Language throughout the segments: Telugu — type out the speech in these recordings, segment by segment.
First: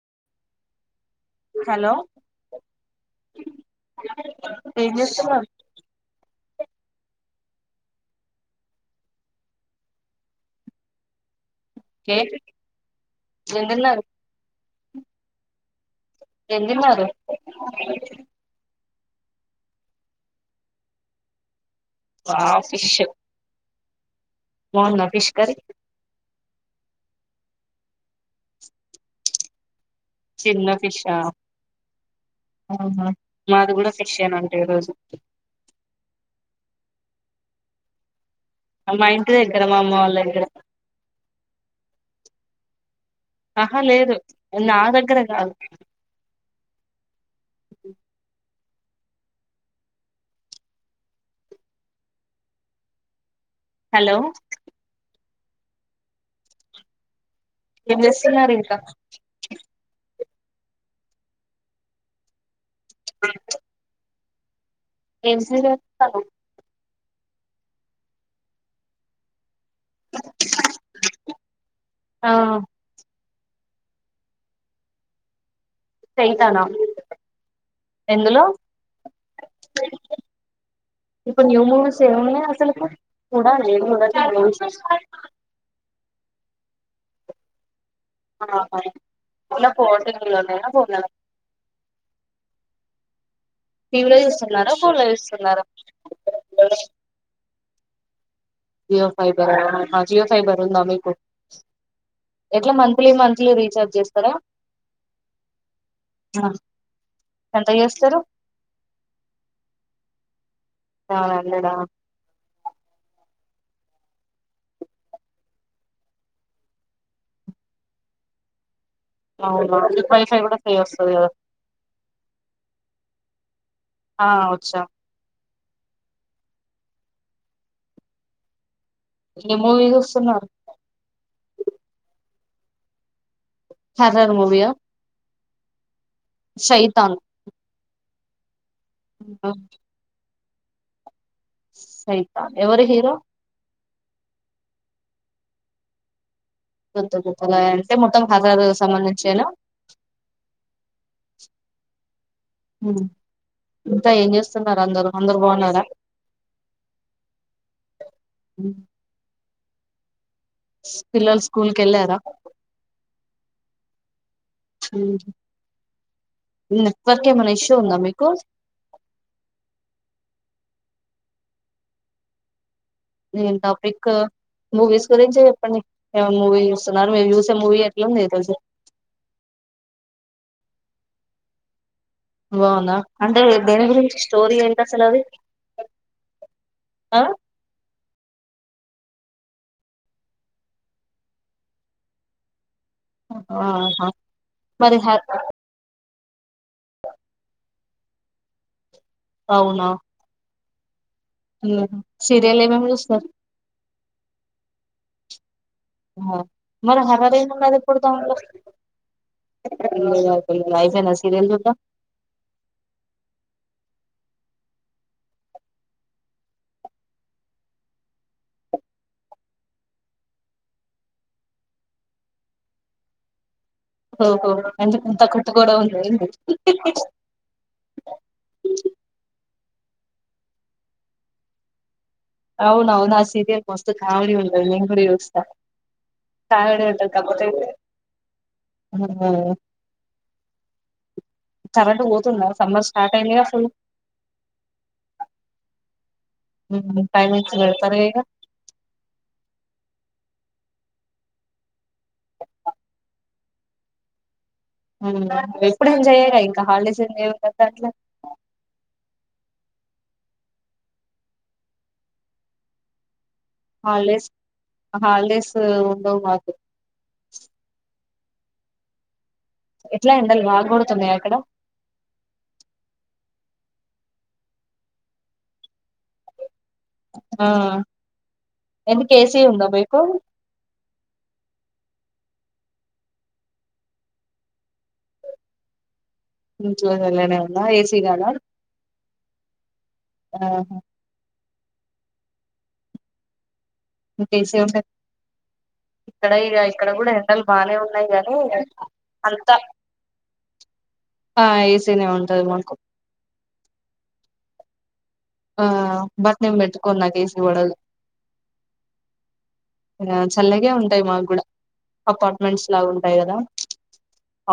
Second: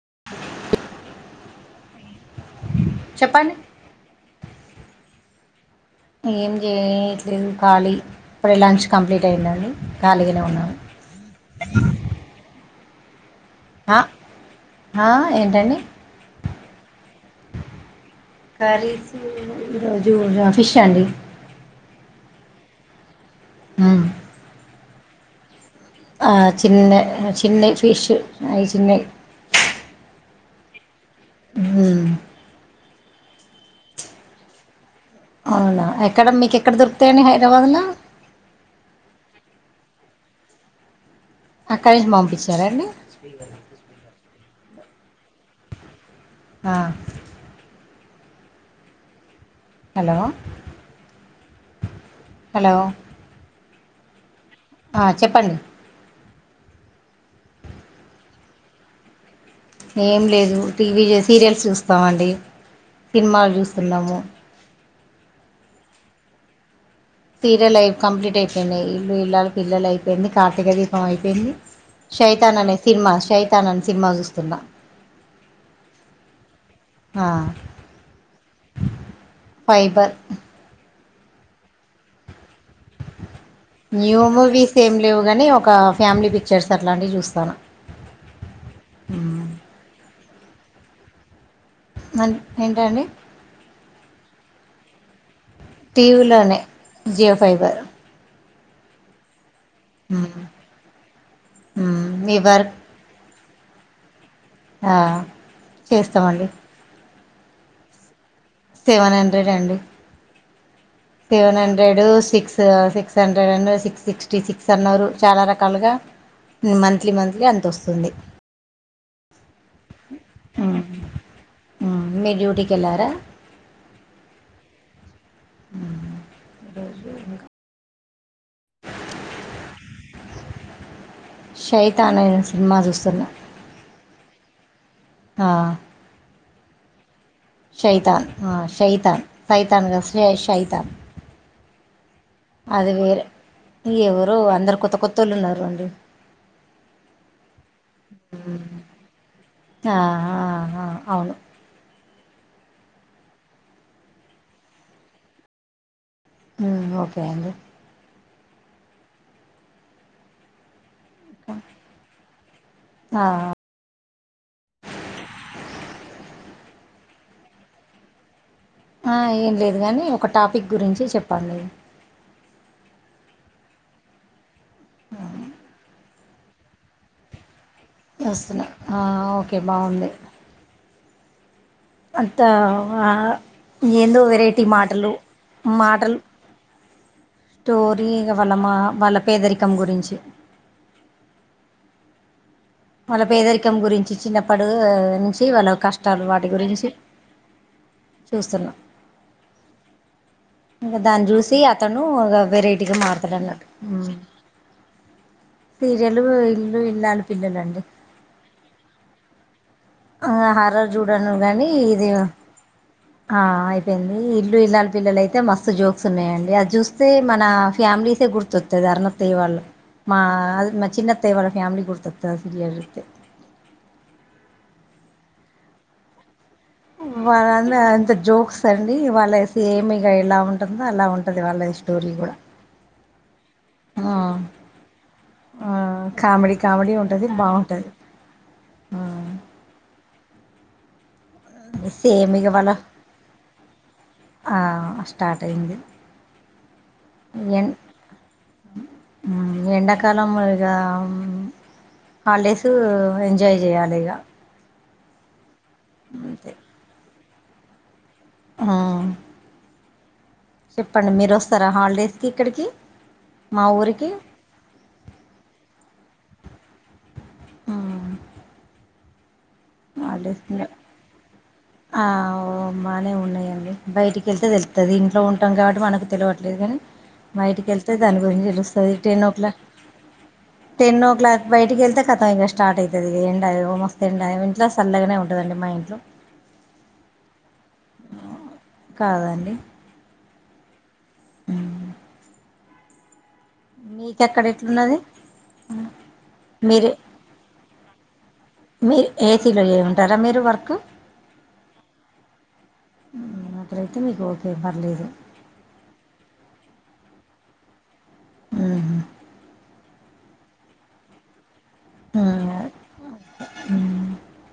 [inaudible] హలో చెప్పండి చెప్మా ఏం చేయట్లేదు ఖాళీ ఇప్పుడే లంచ్ కంప్లీట్ అయిందండి ఖాళీగానే ఉన్నాము కేక్ ఏం తిన్నారు హా ఏంటండి ఏం దిన్నారు కరీస్ ఈ రోజు ఇగ ఫిష్ అండి ఆ ఫిష్ హ్మ్ బాగుందా ఫిష్ కర్రీ ఆ చిన్న చిన్న ఫిష్ ఆయి చిన్నయి చిన్న ఫిష్ మ్మ్. అవునా మాది కూడా ఫిష్ ఏ నండి ఈరోజు అవునా ఎక్కడ మీకు ఎక్కడ దొరుకుతాయండి హైదరాబాద్ లా అమ్ మా ఇంటి దగ్గర మా అమ్మ వాళ్ళ దగ్గర అక్కడి నుంచి పంపించారా అండి ఆహా లేదు నా దగ్గర కాదు ఆ హలో హలో హలో ఆ చెప్పండి ఏం చేస్తున్నారు ఇంకా ఏం లేదు టీవీ సీరియల్స్ చూస్తామండి సినిమాలు చూస్తున్నాము ఏం సీరియల్ సీరియ అవి కంప్లీట్ అయిపోయినాయి ఇల్లు ఇల్ల పిల్లల అయిపోయింది కార్తీక దీపం అయిపోయింది ఆ శైతాన్ అనే సినిమా శైత తానని సినిమా చూస్తున్నా సైతాన్ ఆ ఎందులో ఫైబర్ ఇప్పుడు న్యూ మూవీస్ ఏమున్నాయ్ అసలు న్యూ మూవీస్ ఏం లేవు గాని ఒక ఫ్యామిలీ పిక్చర్స్ అట్లాంటివి చూస్తాను ఇలా పో న్నానా బో అ ఏంటండి పివలో విస్తున్నారా పోలా విస్తున్నా టీవీలోనే జియో ఫైబర్ జి ఫైవ్ ఫ మీ మీ ఎ మ ట్లే రీచార్జ్ జేస్తరా ఆ చేస్తామండి ఎంత చేస్తారు సెవెన్ హండ్రెడ్ అండి seven hundred six six హండ్రె [unintelligible] six sixty six అన్న చాలా రకాలుగా మంత్లీ మంత్లీ అంత వస్తుంది అవ్నా మికు వైఫై కుడా ప్రి వాస్తాది కధా మీరు డ్యూటీకి వెళ్ళారా ఆ వచ్చా ఆ రోజు ఇకా ఏ మూవీ వస్తున్నారు షైతా అనే సినిమా చూస్తున్నా స సార్ మూవయా ఆ సైతన్ శైతాన్ శైతాన్ తాయ్తాన్ గధు శ్రేష్ ఐత సయ్ ఆ ఎవరు హీరో ఎవరు అందరు కొత్త కొత్తళ్ళు ఉన్నారు అండి కొత్త కొత్తగా అంటే మొత్తం హైద [unintelligible] సంబంధించేను అవును మ్ ఇంత ఏం చేస్తున్నారు అందరు అందరు బాగున్నారా ఆ ఓకే అండి అ పిల్లలు స్కూల్కి వెళ్ళారా నెట్వర్క్ ఏమైనా ఇష్యూ ఉందా మీకు ఆ ఏం లేదు కానీ ఒక టాపిక్ గురించి చెప్పలి ఏన్ టాపిక్ కు మూవీస్ గురించి చెపాండి యవన్ మువి చుస్తున్నారు ఏ చుస్తున్న వస్తున్నా ఆ ఓకే బాగుంది అంత బాగుందా అ అంటే దేని గురించి ఏందో స్టోరీ వెరైటీ ఏంటి అసలు మాటలు అది మాటలు ఆ టోర్ టి వాళ్ళ మా వాళ్ళ పేదరికం గురించి వాళ్ళ పేదరికం ఆహా గురించి చిన్నప్పడు మరి హ నుంచి వాళ్ళ కష్టం తర్వాత గురించి చూస్తున్నా అవునా దాన్ని చూసి ఉహు. అతను సీరియల్ ఏమేమి వెరైటీగా చూస్తారు మారుతాడు అన్నాడు సీరియలు ఇల్లు ఇల్లాలు పిల్లలండి కొడుతా [unintelligible] హరర్ చూడను కానీ ఇది ఆ అయిపోయింది ఇల్లు ఇల్లాలు పిల్లలు అయితే మస్తు జోక్స్ ఉన్నాయండి అది చూస్తే మన ఫ్యామిలీసే గుర్తొత్తది అరునత్తయ్య వాళ్ళ మా మా చిన్నత్తయ్య వాళ్ళ ఫ్యామిలీ గుర్తొత్తది సీరియల్ చూ్తే ఓహో ఎందుకంత కుట్కోడ ఉ [unintelligible] వాళ్ళ అంత అంత జోక్స్ అండి వాళ్లు వే సేమ్ ఇగ ఎలా ఉంటుందో అలా ఉంటది వాళ్ళ ఇష్టం అవునువును ఆ సీరియల్ మస్త్ ఆ కామెడీ ఉంటది నేను కూడా చూస్త ఆ కామెడీ కామేడి [unintelligible] కామెడీ ఉంటది ఉంటపోతే బాగుంటది ఆ సేమ్ ఇగ ఇవాళ స్టార్ట్ అయిందిగా అసలు ఆ స్టార్ట్ అయింది టైమింగ్స్ ఎ పెడతరు గా ఇక ఇక హాలిడేస్ ఎంజాయ్ చేయాలి ఇక ఉ ఎప్పుడు ఎంజాయి చేయరా ఇంక [unintelligible] హాలిడెస్ం [unintelligible] హ చెప్పండి మీరు వస్తారా హాలిడేస్కి ఇక్కడికి మా ఊరికి హాలిడేస్ హాలిడేస్ మాదు [unintelligible] [unintelligible] బాగా కొడుతున్నాయి అక్కడ ఆ బాగానే ఉన్నాయండి బయటికి వెళ్తే తెలుతది ఇంట్లో ఉంటాం కాబట్టి మనకు తెలవట్లేదు కాని ఆ బయటికి వెళ్తే దాని గురించి తెలుస్తది ఎందుకు టెన్ ఓ ఏసీ క్లాక్ ఉందా మీకు టెన్ ఓ క్లాక్ బయటికి వెళ్తే కత ఇంక స్టార్ట్ అయితది ఎండ ఓ మస్తు ఎండా ఇంట్లో సల్లగానే ఉంటదండి మా ఇంట్లో చూల్యానే [unintelligible] నో ఏ సి గాలా కాదండి ఆహా ఆ తెలిసే ఉంటది ఎట్లున్నది ఇక్కడ ఇడ ఇక్కడ మీరు కూడా ఎండలు బానే ఉంటయి గని [unintelligible] మీరు ఏసీలో చేయమంటారా మీరు వర్క్ ఉ ఆ ఏసీనే ఉంటది మాకు అప్పుడు అయితే మీకు ఓకే పర్లేేదు ఆ బట్ నేను బెట్టుకొను నాకు ఏసి పడదు ఆ ఆ చల్లగే ఉంటాయి మాకు కూడా ఉ అపార్ట్మెంట్స్ లాగా ఉంటాయి కదా ఉ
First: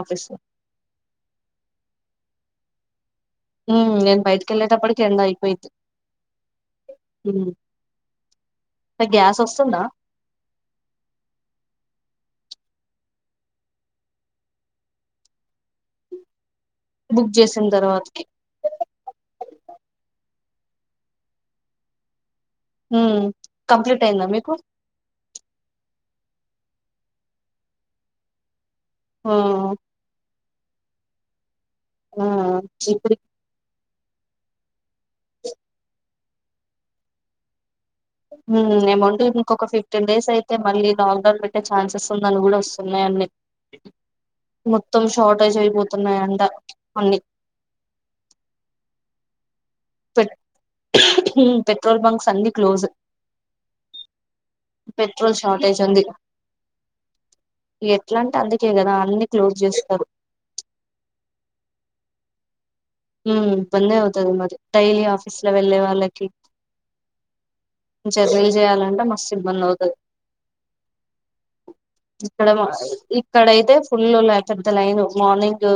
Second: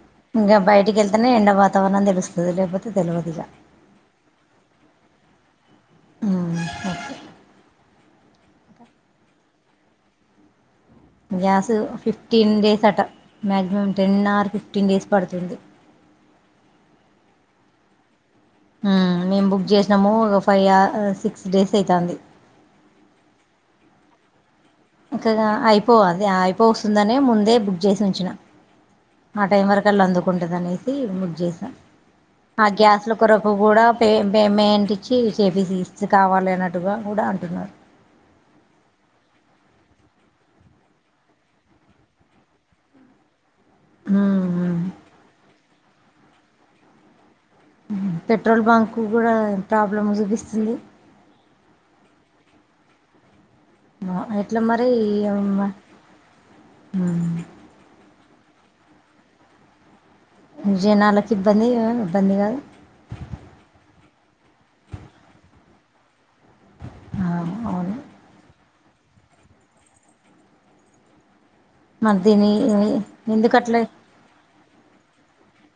ఆఫీస్ ఇంకా బయటికి వెళ్తేనే ఎండ వాతావరణం తెలుస్తది లేకపోతే తెలియదు ఇక హ్మ్ నేను బయటికి వెళ్ళేటప్పటికి ఎండ అయిపోయిది ఓకే గ్యాస్ వస్తుందా గ్యాస్ ఫిఫ్టీన్ డేస్ అట maximum ten hour fifteen days పడుతుంది బుక్ చేసిన తర్వాతకి హ్మ్ మేము బుక్ చేసినాము ఒక ఫైవ్ ఆ సిక్స్ డేస్ అయితాంది హ్మ్మ్ కంప్లీట్ అయిందా మీకు ఇంకాగా అయిపోవు అది అయిపో వస్తుందనే ముందే బుక్ చేసి ఉంచిన ఆ టైం ఉమ్ వరకు అలా అందుకు [unintelligible] టది అనేసి బుక్ చేసా ఉమ్ ఆ గ్యాస్ లో ఇప్పుడు కొరకు కూడా పే పేమెంట్ ఇచ్చి చేపిసి ఇ కావాలి అన్నట్టుగా కూడా అంటున్నారు ఏమౌంటే ఇంకొక ఫిఫ్టీన్ డేస్ అయితే మళ్ళీ లాక్డౌన్ పెట్టే ఛాన్సెస్ ఉందని కూడా వొస్తున్నాయండీ మొత్తం షార్టేజీ అయిపో పోతునయాంట అన్ని [unintelligible] పెట్రోల్ బంక్ కు కూడా ప్రాబ్లం పె చూపిస్తుంది హ్మ్ పెట్రోల్ బంక్స్ అన్నీ క్లోజు ఎట్ల మరి పెట్రోల్ షార్టేజ్ ఉంది [unintelligible] ఇట్లాంటె అందుకే కదా అన్ని క్లోజ్ చేస్తారు జనాలకి ఇబ్బంది కాదు ఇబ్బంది కాదు హ బందే అవుతది మరి డైలీ ఆఫీస్ లో వెళ్ళే వాళ్ళకి ఆ జర్నీ చేయాల అంటే మస్తు ఇబ్బంది అవుతది మరి ఇక్కడ దీని ఎందుకు ఇక్కడయితే అట్లా ఫుల్ లై పెద్దలైన్ మార్నింగ్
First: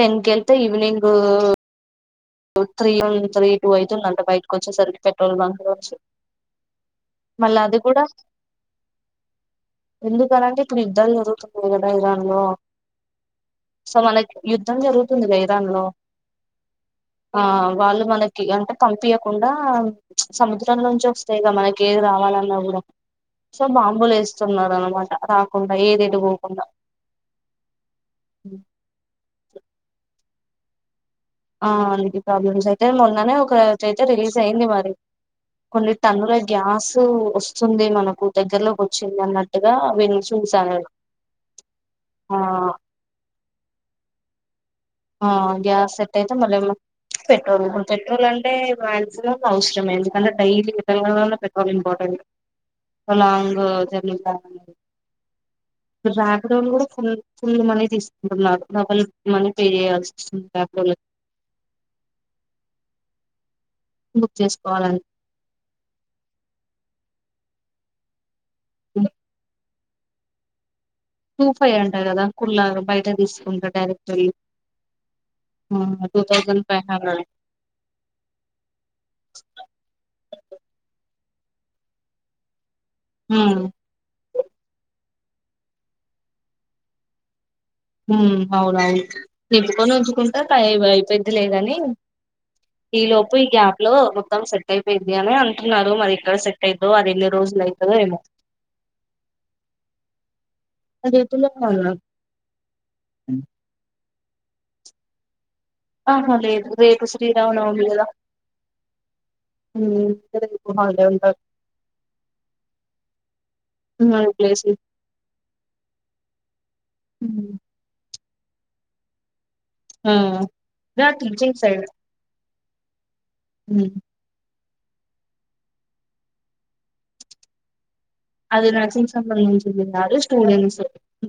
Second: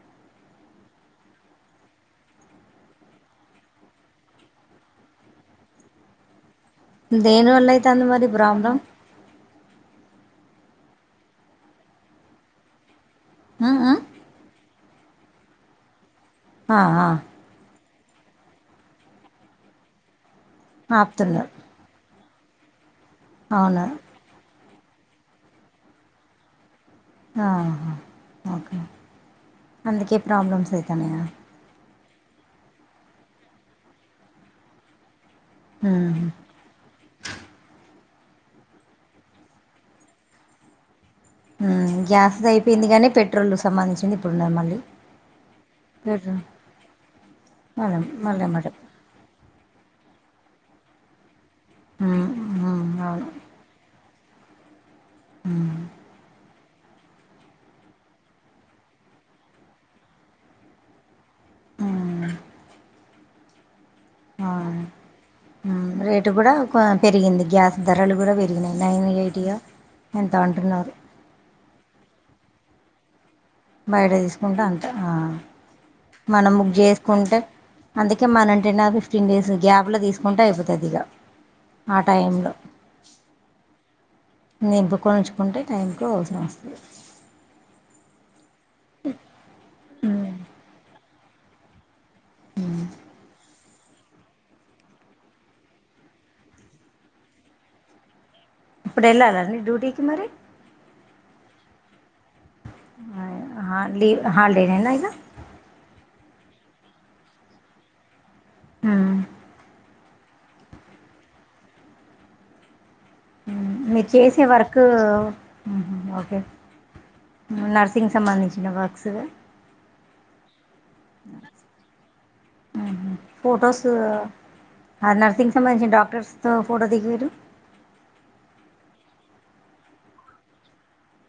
టెన్ కెల్తే evening three one three two అయితుందంట బయటకి వచ్చేసరికి పెట్రోల్ బంక్ లో వచ్చి దేనివల్ల అయితంది మరి ప్రాబ్లం ఎందుకనంటే ఇప్పుడు యుద్ధాలు జరుగుతునన్నాయి కదా ఇరాన్ లో సో మనకి యుద్ధం జరుగు ందిదాలో [unintelligible] ఆ ఆ ఆ వాళ్ళు మనకి అంటే పంపియకుండా సముద్రం నుంచి వస్తాయిగ ఆపుతున్నారు మనకి ఏది రావాల అలా పరా [unintelligible] సో అవునా బాంబులు వేస్తున్నారు అన్నమాట రాకుండా ఏదైతే పోకుండా ఆ ఓకే అందుకే ప్రాబ్లమ్స్ అయితనయ ఆ అందుకు ప్రాబ్లమ్స్ అయితే మొన్ననే ఒక చయితే రిలీజ్ అయింది మరి కొన్ని తన్నుల గ్యాస్ వస్తుంది మనకు దగ్గరలోకి వచ్చింది అన్నట్టుగా విని చూశా నేను గ్యాస్ ఆ ది అయిపోయింది కాగానీ పెట్రోల్ సంబంధించింది పుర్ణమల్ ఆ గ్యాస్ సెటైఅయితే మల పెట్రోల్ మళ్ళీ పెట్రోల్ మళ్ళీ అంటే మాట మాక్సిమం ఔట్ కొంచెం ఎందుకంటేడైలీ లెవక చాలా ఇంపార్టెంట్ స లాంగ్ జర్నీ అ అవును ట్రాక్ రోల్ కూడా ఫుల్ ఫుల్ మనీ తీసుకుంటున్నారు డబల్ మనీ పే చేయళ్సీవస్తుంది అ బుక్ ఆ చేసుకోవాలంటే రేటు కూడా ఇ పెరిగింది గ్యాస్ ధరలు కూడా వె రిగినయ్ నైన్ ఎయిట్య ఎంతో అంటున్నారు టూ ఫైవ్ అంట కదా కుల్ళగా బయట తీసి బయట తీసుకుంటే అంత టూ మనం థౌజండ్ బుక్ ఫైవ్ హండ్రెడ్ చేసుకుంటే అందుకే మనంటే నా ఫిఫ్టీన్ డేస్ గ్యాప్ లో తీసుకుంటే అయిపోతుంది ఇగ ఆ టై లో హ నింపుక ఉంచుకుంటే టైంకి అవసరం వస్తుంది హ అవునవును నింపుకొని ఉంచుకుంటే టైం పెద్దిలేదని ఈ లోపు ఈ గా లో మొత్తం సెట్ అయిపోయింది అని అంటున్నారు మరి ఎక్కడ సెట్ అయిందో అది ఎన్ని రోజులు అవుతాదో ఏమో ఇప్పుడు వెళ్ళాలండి డ్యూటీకి మరి [unintelligible] ఆ లివ్ హాలిడేనె నా ఇగ ఆహా లేదు రేపు శ్రీరామనవమి కదా హ శ్రీరామనవమి కి హాలిడే ఉండదు మ్మ్ మీరు చేసే వర్క్ నర్సింగ్ సంబంధించిన వర్క్స్ ఆ నాది టీచింగ్ సైడ్ ఫోటోస్ అ నర్సింగ్ సంబంధించిన డాక్టర్స్ తో ఫోటో దిగారు అది నర్సింగ్ సంబంధించింది కాదు స్టూడెంట్స్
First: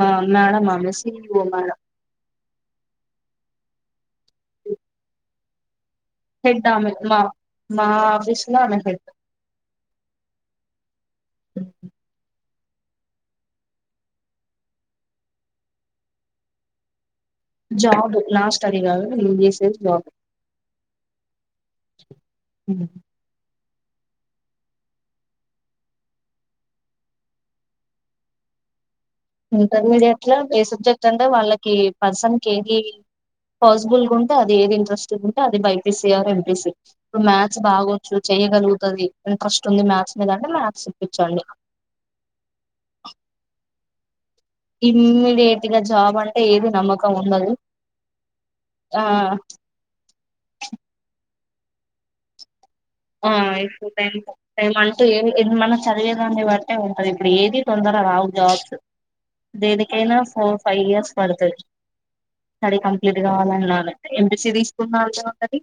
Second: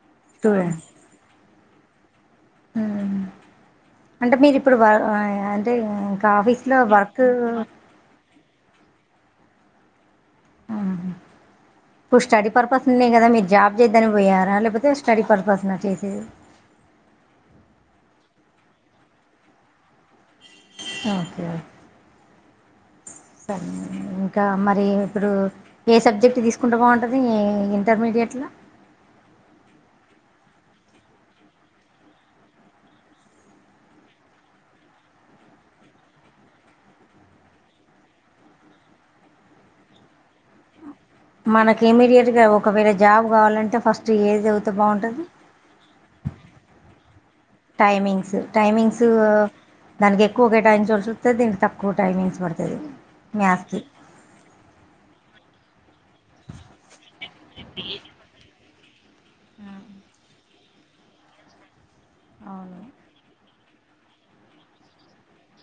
మే మేడం అమెసి ఓ మేడం హుమ్మ్ అంటే మీరిప్పుడు వా వ అంటే ఇంకా హెడ్ ఆఫీస్లో ఆమె మ వర్క్ మా ఆఫీసు లో ఆమె హెడ్ ఆహ ఇప్పుడు స్టడీ పర్పస్ ఉన్నాయి కదా, మీరు జాబ్ చేద్దని పోయారా లేకపోతే స్టడీ పర్పస్ నా చేసేది. జాబ్ లాస్ట్ అది కాదు నేను చేసేది జాబ్ ఓకే ఒ మ్మ్ హ్ సరే ఇంకా మరి ఇప్పుడు ఏ సబ్జెక్ట్ తీసుకుంటే బాగుంటది ఇంటర్మీడియట్లో, ఇంటర్మీడియట్ లో ఏ సబ్జెక్ట్ అంటే వాళ్ళకి పర్సన్ కి ఏది పాసిబుల్ గా ఉంటే అది ఏది ఇంట్రెస్ట్ ఉంటే అది బైపీసీ ఆర్ ఎంపీ సీ. ఇప్పుడు మ్యాథ్స్ బాగొచ్చు చెయ్యగలుగుతది ఇంట్రెస్ట్ ఉంది మ్యాథ్స్ మీద అంటే మ్యాథ్స్, ఇప్పించండి మనకి ఇమ్మీడియట్ గా ఒకవేళ జాబ్ కావాలంటే ఫస్ట్ ఏది చదివితే బాగుంటంది ఇమ్మీడియట్ గా జాబ్ అంటే ఏది నమ్మకం ఉండదు టైమింగ్స్ ఆ టైమింగ్స్ దానికి ఎక్కువ కేటాయించచ్చు ద తక్కువ టైమింగ్స్ పడతదీ ఆ ఎక్కువ టైం పడ టైం అంటూ ఏం లేదు మన చదివేదాన్ని బట్టే ఉంటది ఇప్పుడు ఏది తొందర రావు జాబ్స్ దేనికైనా ఫోర్ ఫైవ్ ఇయర్స్ పడుతాది స్టడీ అవును కంప్లీట్ గావాల అంటే ఎంపీసి తీసుకున్న అంతే ఉంటది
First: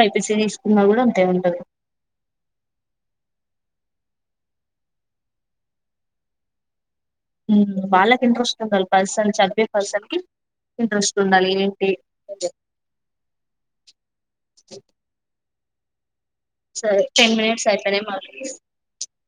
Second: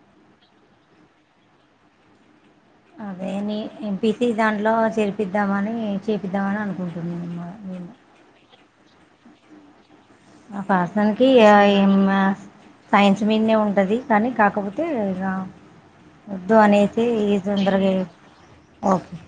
బైపీసి తీసుకున్న కూడా అంతే ఉంటది అదే నీ ఎంపిసి దాంట్లో చేరిపిద్దామని చేపిద్దామని అనుకుంటున్నాను మేము వాళ్ళకి ఇంట్రెస్ట్ ఉండాలీ పర్సన్ చదివే పర్సన్ కి ఆ పర్సన్ ఇంట్రెస్ట్ కి ఉండాలి ఏఐ ఏంటి సైన్స్ మీదనే ఉంటది కానీ కాకపోతే వద్దు సరే అనేది టెన్ ఈ మినిట్స్ తొందరగా అయిపోయినాయి మళ్ళీ ఓకే